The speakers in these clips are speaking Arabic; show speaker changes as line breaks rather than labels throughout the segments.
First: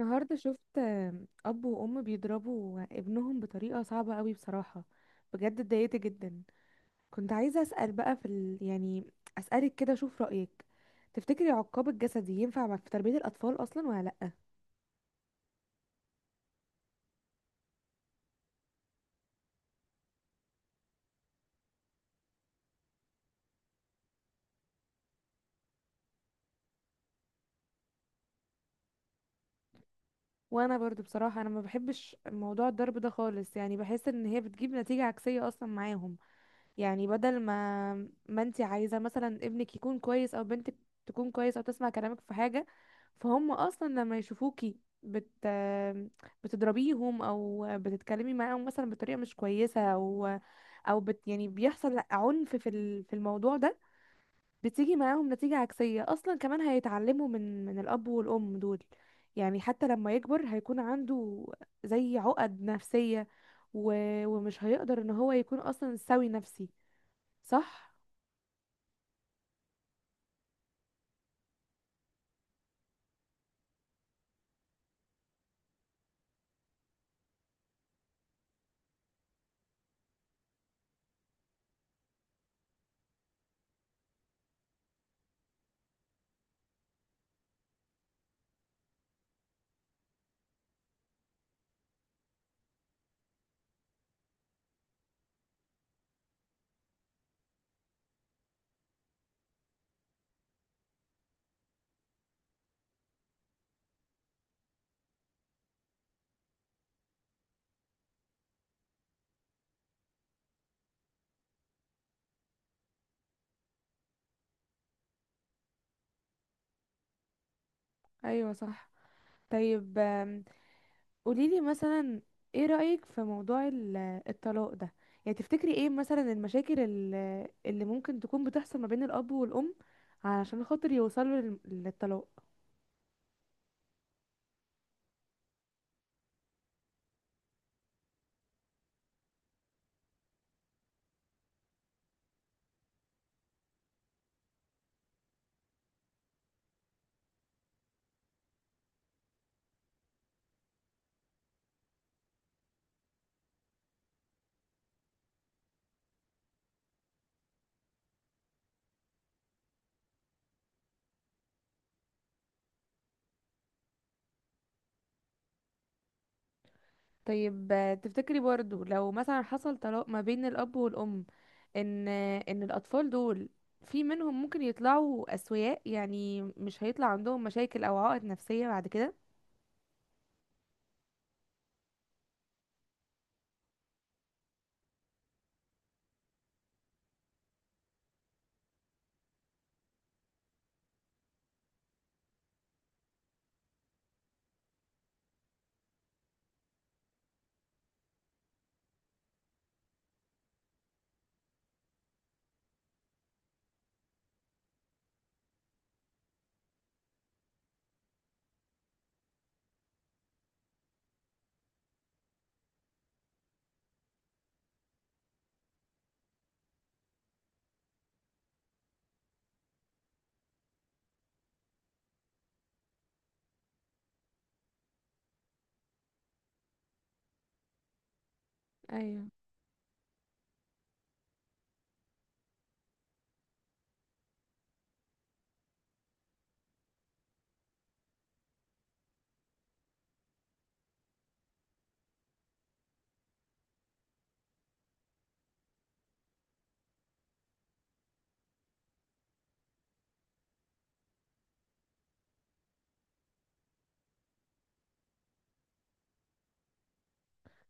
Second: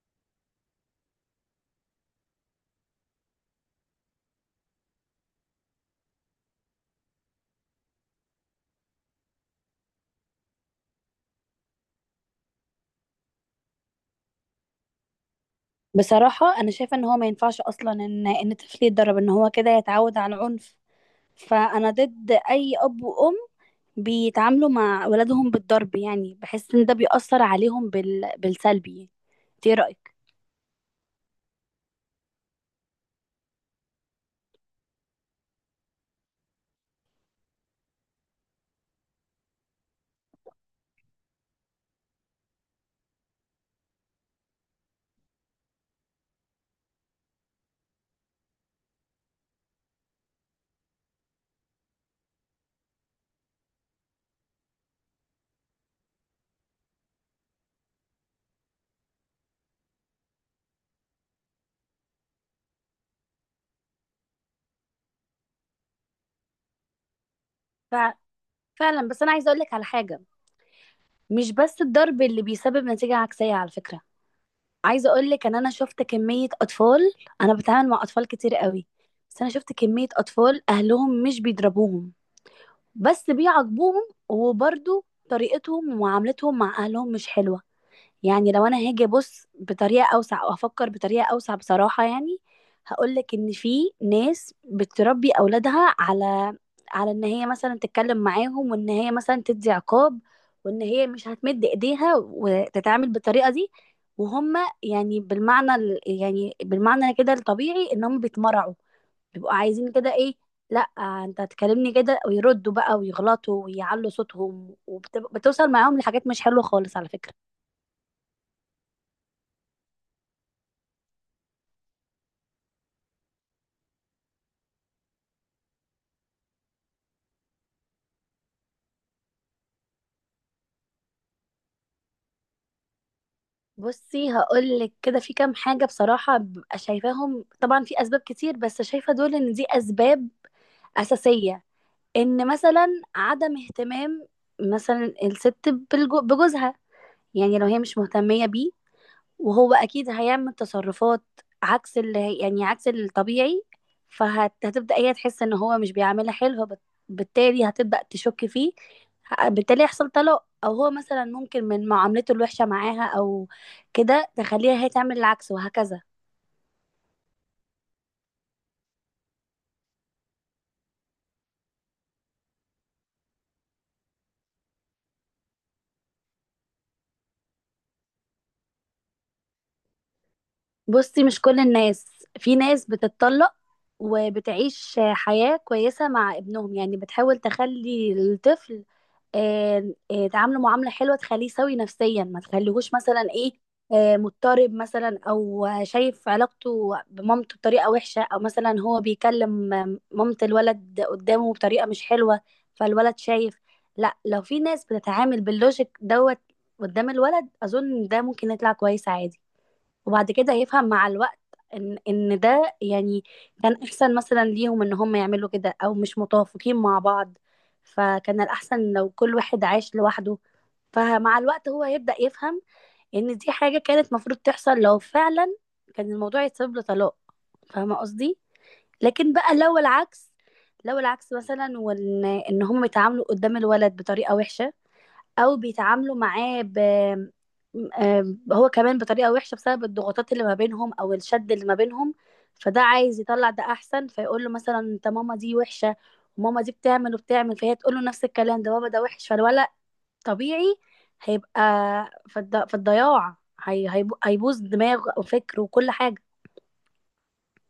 النهاردة شفت أب وأم بيضربوا ابنهم بطريقة صعبة قوي بصراحة. بجد اتضايقت جدا. كنت عايزة أسأل بقى في ال... يعني أسألك كده أشوف رأيك. تفتكري عقاب الجسدي ينفع في تربية الأطفال أصلا ولا لأ؟
بصراحة أنا شايفة إن هو ما ينفعش أصلا إن طفل يتدرب إن هو كده يتعود على العنف. فأنا ضد أي أب وأم بيتعاملوا مع ولادهم بالضرب، يعني بحس إن ده بيأثر عليهم بالسلبي. إنت إيه رأيك؟
وأنا برضو بصراحة أنا ما بحبش موضوع الضرب ده خالص، يعني بحس إن هي بتجيب نتيجة عكسية أصلا معاهم. يعني بدل ما ما انت عايزة مثلا ابنك يكون كويس او بنتك تكون كويس او تسمع كلامك في حاجة، فهم اصلا لما يشوفوكي بتضربيهم او بتتكلمي معاهم مثلا بطريقة مش كويسة او او بت يعني بيحصل عنف في في الموضوع ده، بتيجي معاهم نتيجة عكسية اصلا. كمان هيتعلموا من الاب والام دول، يعني حتى لما يكبر هيكون عنده زي عقد نفسية و... ومش هيقدر ان هو يكون اصلا سوي نفسي. صح،
ف... فعلا، بس أنا عايزة أقولك على حاجة. مش بس الضرب اللي بيسبب نتيجة عكسية على فكرة. عايزة أقولك إن أنا شفت كمية أطفال. أنا بتعامل مع أطفال كتير قوي. بس أنا شفت كمية أطفال أهلهم مش بيضربوهم، بس بيعاقبوهم، وبرضو طريقتهم ومعاملتهم مع اهلهم مش حلوة. يعني لو انا هاجي ابص بطريقة اوسع او افكر بطريقة اوسع بصراحة، يعني هقولك ان في ناس بتربي اولادها على ان هي مثلا تتكلم معاهم، وان هي مثلا تدي عقاب، وان هي مش هتمد ايديها وتتعامل بالطريقة دي. وهم يعني يعني بالمعنى كده الطبيعي ان هم بيتمرعوا، بيبقوا عايزين كده ايه. لا، انت هتكلمني كده ويردوا بقى ويغلطوا ويعلوا صوتهم، وبتوصل معاهم لحاجات مش حلوة خالص على فكرة.
ايوه صح. طيب قوليلي مثلا، ايه رأيك في موضوع الطلاق ده؟ يعني تفتكري ايه مثلا المشاكل اللي ممكن تكون بتحصل ما بين الاب والام علشان خاطر يوصلوا للطلاق؟
بصي، هقولك كده في كام حاجة بصراحة ببقى شايفاهم. طبعا في أسباب كتير بس شايفة دول إن دي أسباب أساسية. إن مثلا عدم اهتمام مثلا الست بجوزها، يعني لو هي مش مهتمية بيه، وهو اكيد هيعمل تصرفات عكس يعني عكس الطبيعي. فهتبدأ هي تحس ان هو مش بيعملها حلو، بالتالي هتبدأ تشك فيه. بالتالي يحصل طلاق، او هو مثلا ممكن من معاملته الوحشة معاها، او كده تخليها هي تعمل العكس وهكذا.
طيب تفتكري برضو لو مثلا حصل طلاق ما بين الاب والام، ان ان الاطفال دول في منهم ممكن يطلعوا اسوياء؟ يعني مش هيطلع عندهم مشاكل او عقد نفسية بعد كده؟
بصي، مش كل الناس، في ناس بتتطلق وبتعيش حياة كويسة مع ابنهم، يعني بتحاول تخلي الطفل تعامله معاملة حلوة، تخليه سوي نفسيا، ما تخليهوش مثلا ايه، مضطرب مثلا، او شايف علاقته بمامته بطريقة وحشة، او مثلا هو بيكلم مامة الولد قدامه بطريقة مش حلوة فالولد شايف. لا، لو في ناس بتتعامل باللوجيك دوت قدام الولد، اظن ده ممكن يطلع كويس عادي، وبعد كده يفهم مع الوقت ان ده يعني كان احسن مثلا ليهم ان هم يعملوا كده، او مش متوافقين مع بعض فكان الاحسن لو كل واحد عاش لوحده. فمع الوقت هو هيبدأ يفهم ان دي حاجة كانت مفروض تحصل، لو فعلا كان الموضوع يتسبب له طلاق. فاهمة قصدي؟
ايوه
لكن بقى لو العكس، لو العكس مثلا وان هم بيتعاملوا قدام الولد بطريقة وحشة، او بيتعاملوا معاه هو كمان بطريقة وحشة بسبب الضغوطات اللي ما بينهم او الشد اللي ما بينهم. فده عايز يطلع، ده احسن، فيقول له مثلا انت ماما دي وحشة، وماما دي بتعمل وبتعمل، فهي تقول له نفس الكلام ده، بابا ده وحش، فالولد طبيعي هيبقى في الضياع. هيبوظ دماغه وفكره وكل حاجة.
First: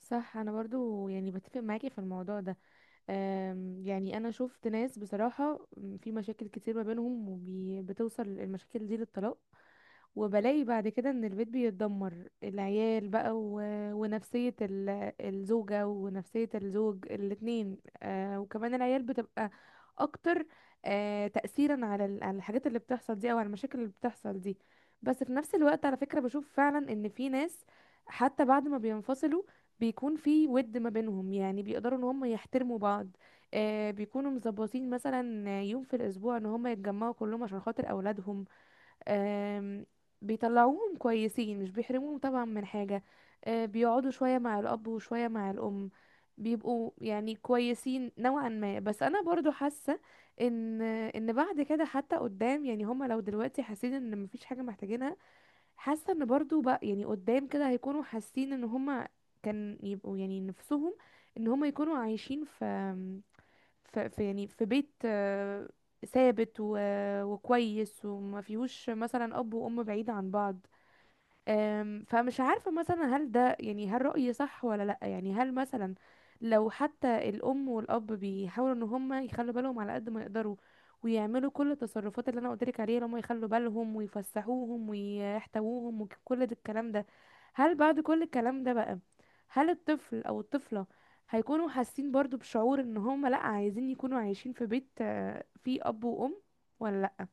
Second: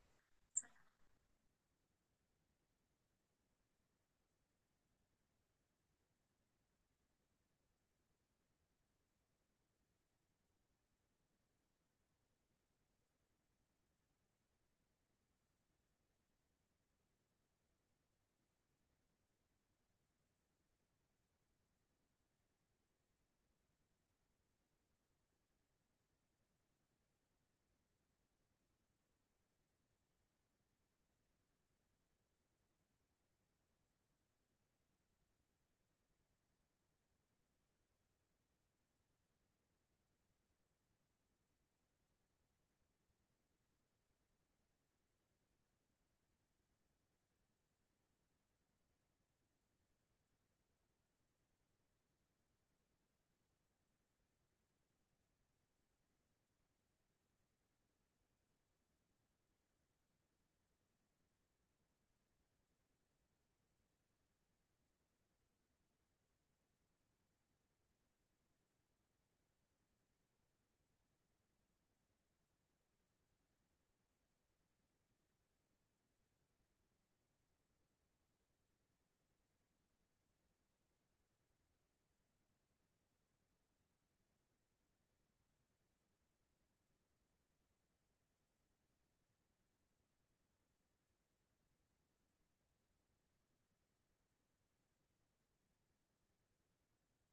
صح. انا برضو يعني بتفق معاكي في الموضوع ده. يعني انا شفت ناس بصراحة، في مشاكل كتير ما بينهم وبتوصل المشاكل دي للطلاق، وبلاقي بعد كده ان البيت بيتدمر، العيال بقى ونفسية الزوجة ونفسية الزوج الاتنين. آه، وكمان العيال بتبقى اكتر تأثيرا على على الحاجات اللي بتحصل دي او على المشاكل اللي بتحصل دي. بس في نفس الوقت على فكرة بشوف فعلا ان في ناس حتى بعد ما بينفصلوا بيكون في ود ما بينهم، يعني بيقدروا ان هم يحترموا بعض. آه، بيكونوا مظبطين مثلا يوم في الاسبوع ان هم يتجمعوا كلهم عشان خاطر اولادهم. آم، بيطلعوهم كويسين، مش بيحرموهم طبعا من حاجة. بيقعدوا شوية مع الأب وشوية مع الأم، بيبقوا يعني كويسين نوعا ما. بس أنا برضو حاسة إن إن بعد كده حتى قدام، يعني هما لو دلوقتي حاسين إن مفيش حاجة محتاجينها، حاسة إن برضو بقى يعني قدام كده هيكونوا حاسين إن هما كان يبقوا يعني نفسهم إن هما يكونوا عايشين في في بيت ثابت وكويس وما فيهوش مثلا اب وام بعيد عن بعض. فمش عارفة مثلا هل ده يعني، هل رأيي صح ولا لأ؟ يعني هل مثلا لو حتى الأم والأب بيحاولوا إن هما يخلوا بالهم على قد ما يقدروا ويعملوا كل التصرفات اللي أنا قلتلك عليها، اللي هما يخلوا بالهم ويفسحوهم ويحتووهم وكل ده الكلام ده، هل بعد كل الكلام ده بقى، هل الطفل أو الطفلة هيكونوا حاسين برضو بشعور إن هما لأ، عايزين يكونوا عايشين في بيت فيه أب وأم، ولا لأ؟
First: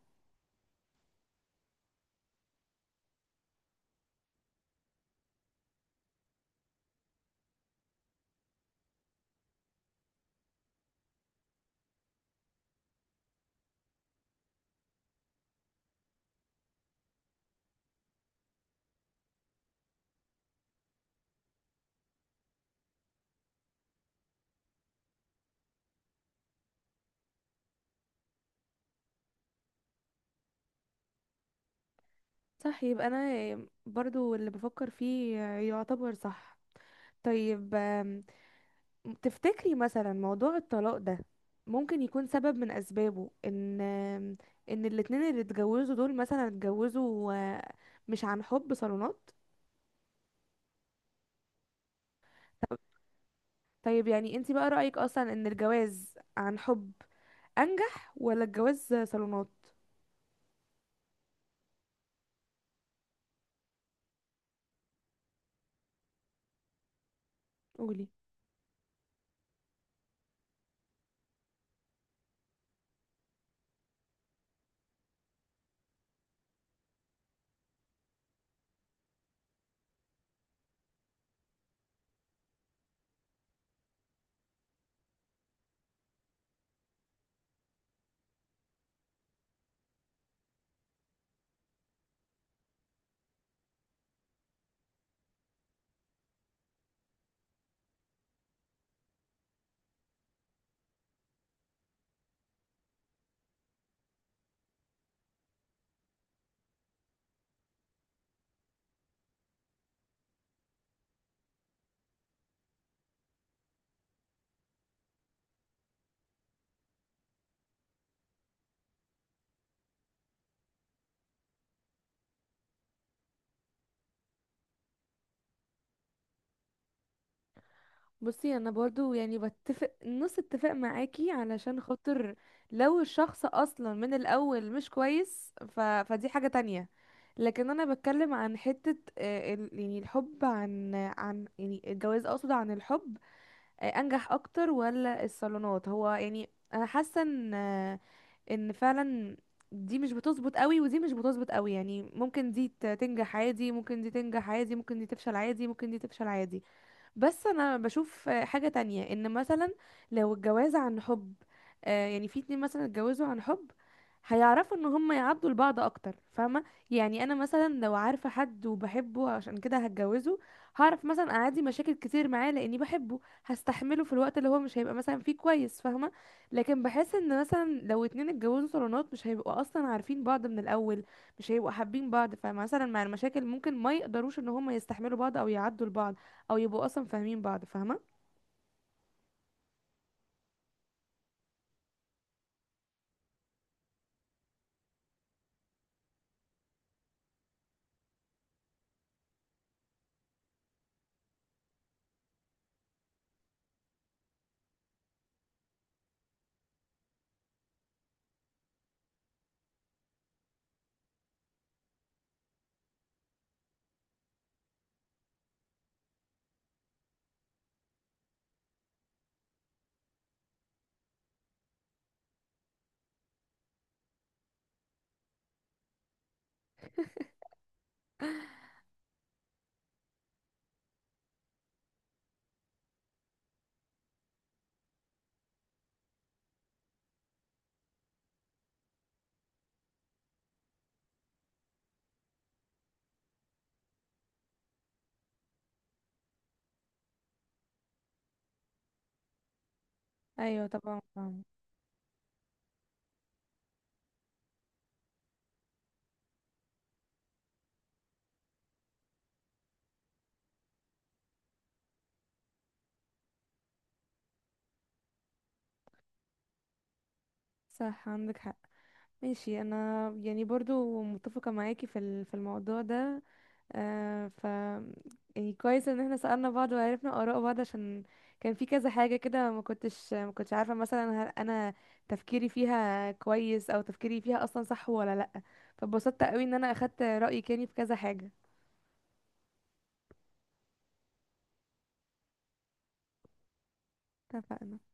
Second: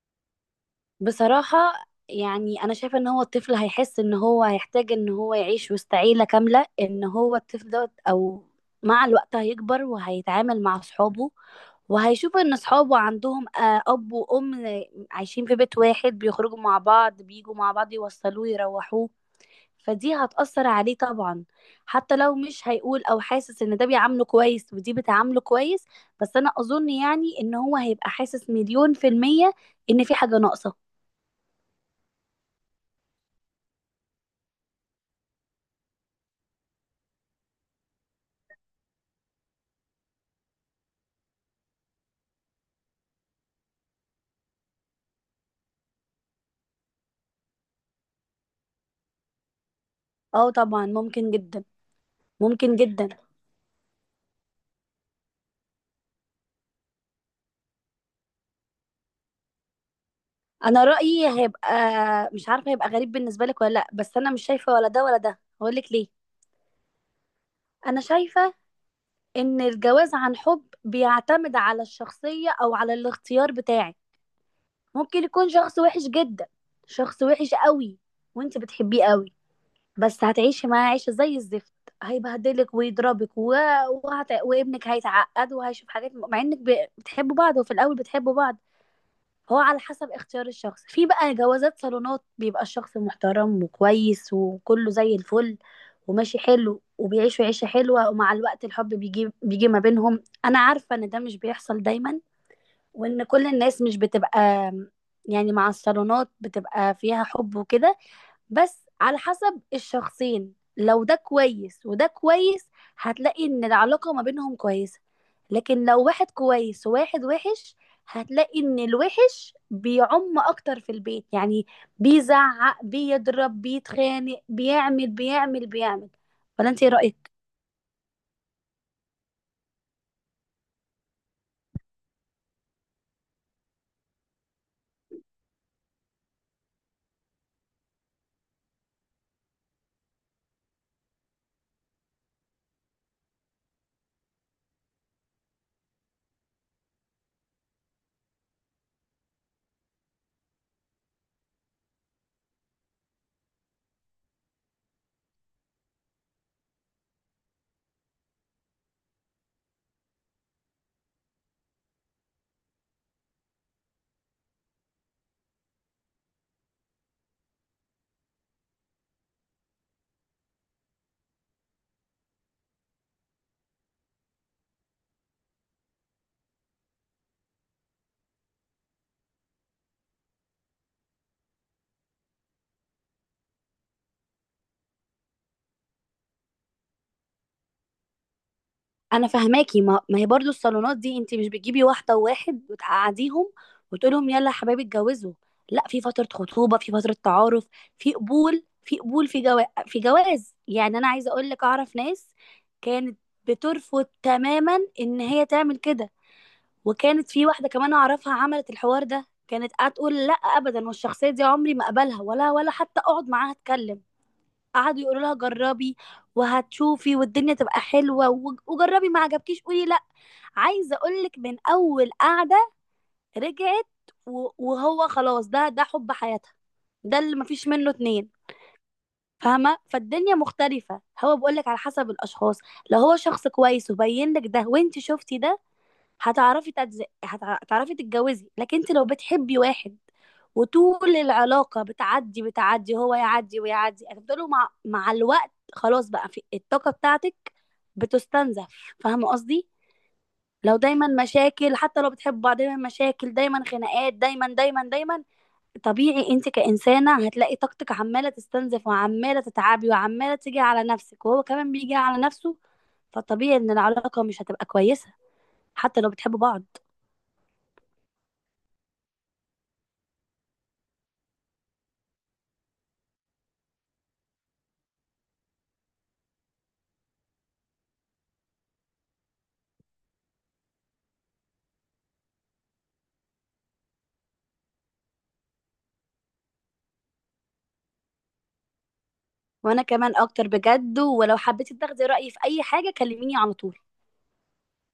بصراحة يعني أنا شايفة إن هو الطفل هيحس إن هو هيحتاج إن هو يعيش وسط عيلة كاملة. إن هو الطفل دوت، أو مع الوقت هيكبر وهيتعامل مع أصحابه وهيشوف إن أصحابه عندهم أب وأم عايشين في بيت واحد، بيخرجوا مع بعض بيجوا مع بعض، يوصلوه يروحوه. فدي هتأثر عليه طبعا. حتى لو مش هيقول، أو حاسس إن ده بيعامله كويس ودي بتعامله كويس، بس أنا أظن يعني إن هو هيبقى حاسس مليون في المية إن في حاجة ناقصة.
صح، يبقى أنا برضو اللي بفكر فيه يعتبر صح. طيب تفتكري مثلا موضوع الطلاق ده ممكن يكون سبب من اسبابه ان ان الاتنين اللي اتجوزوا دول مثلا اتجوزوا مش عن حب، صالونات؟
اه طبعا، ممكن جدا. ممكن
طب-
جدا.
طيب يعني انتي بقى رأيك اصلا ان الجواز عن حب انجح ولا الجواز صالونات؟
انا رأيي هيبقى مش عارفة، هيبقى غريب بالنسبة لك ولا لا، بس انا مش شايفة ولا ده ولا ده، هقول لك ليه. انا
قولي.
شايفة ان الجواز عن حب بيعتمد على الشخصية او على الاختيار بتاعك. ممكن يكون شخص وحش جدا، شخص وحش قوي، وانت بتحبيه قوي، بس هتعيشي معاه عيشة زي الزفت. هيبهدلك ويضربك وابنك هيتعقد، وهيشوف حاجات مع انك بتحبوا بعض، وفي الاول بتحبوا بعض. هو على حسب اختيار الشخص. في بقى جوازات صالونات بيبقى الشخص محترم وكويس وكله زي الفل، وماشي حلو، وبيعيشوا عيشة حلوة، ومع الوقت الحب بيجي بيجي ما بينهم. أنا عارفة إن ده مش بيحصل دايما، وإن كل الناس مش بتبقى يعني مع الصالونات بتبقى فيها حب وكده. بس على حسب الشخصين، لو ده كويس وده كويس، هتلاقي ان العلاقة ما بينهم كويسة. لكن لو واحد كويس وواحد وحش، هتلاقي ان الوحش بيعم اكتر في البيت، يعني بيزعق بيضرب بيتخانق بيعمل بيعمل بيعمل. ولا انت ايه رأيك؟
بصي انا برضو يعني بتفق نص اتفاق معاكي، علشان خاطر لو الشخص اصلا من الاول مش كويس فدي حاجة تانية. لكن انا بتكلم عن حتة الحب، عن يعني الجواز اقصد عن الحب انجح اكتر ولا الصالونات؟ هو يعني انا حاسة ان ان فعلا دي مش بتظبط قوي ودي مش بتظبط قوي، يعني ممكن دي تنجح عادي، ممكن دي تنجح عادي، ممكن دي تفشل عادي، ممكن دي تفشل عادي. بس انا بشوف حاجة تانية، ان مثلا لو الجواز عن حب، يعني في اتنين مثلا اتجوزوا عن حب، هيعرفوا ان هم يعدوا لبعض اكتر، فاهمة؟ يعني انا مثلا لو عارفة حد وبحبه عشان كده هتجوزه، هعرف مثلا اعدي مشاكل كتير معاه لاني بحبه، هستحمله في الوقت اللي هو مش هيبقى مثلا فيه كويس، فاهمة؟ لكن بحس ان مثلا لو اتنين اتجوزوا صالونات، مش هيبقوا اصلا عارفين بعض من الاول، مش هيبقوا حابين بعض، فمثلا مع المشاكل ممكن ما يقدروش ان هم يستحملوا بعض او يعدوا لبعض او يبقوا اصلا فاهمين بعض، فاهمه؟
انا فهماكي. ما هي برضو الصالونات دي، انت مش بتجيبي واحده وواحد وتقعديهم وتقولهم يلا يا حبايبي اتجوزوا. لا، في فتره خطوبه، في فتره تعارف، في قبول في قبول، في جواز في جواز. يعني انا عايزه اقول لك، اعرف ناس كانت بترفض تماما ان هي تعمل كده. وكانت في واحده كمان اعرفها عملت الحوار ده، كانت هتقول لا ابدا، والشخصيه دي عمري ما اقبلها ولا حتى اقعد معاها اتكلم. قعدوا يقولوا لها جربي وهتشوفي والدنيا تبقى حلوه، وجربي ما عجبكيش قولي لا. عايزه اقولك من اول قعده رجعت، وهو خلاص، ده حب حياتها، ده اللي مفيش منه اتنين، فاهمه؟ فالدنيا مختلفه، هو بقولك على حسب الاشخاص. لو هو شخص كويس وبين لك ده وانت شفتي ده، هتعرفي تتزقي، هتعرفي تتجوزي. لكن انت لو بتحبي واحد وطول العلاقه بتعدي بتعدي، هو يعدي ويعدي، هتفضلوا مع الوقت خلاص بقى في الطاقه بتاعتك بتستنزف. فاهمه قصدي؟
ايوه
لو
طبعا
دايما
فاهمة.
مشاكل، حتى لو بتحبوا بعض دايما مشاكل دايما خناقات دايما دايما دايما، طبيعي انت كإنسانة هتلاقي طاقتك عمالة تستنزف وعمالة تتعبي وعمالة تيجي على نفسك، وهو كمان بيجي على نفسه. فطبيعي ان العلاقة مش هتبقى كويسة، حتى لو بتحبوا بعض.
صح، عندك حق. ماشي. انا يعني برضو متفقه معاكي في في الموضوع ده. آه ف يعني كويس ان احنا سألنا بعض وعرفنا اراء بعض، عشان كان في كذا حاجه كده ما كنتش عارفه مثلا هل انا تفكيري فيها كويس او تفكيري فيها اصلا صح ولا لا. فبسطت قوي ان انا اخدت رايك يعني في كذا حاجه.
وانا كمان اكتر بجد، ولو حبيتي تاخدي رأيي في اي حاجة كلميني على طول.
اتفقنا.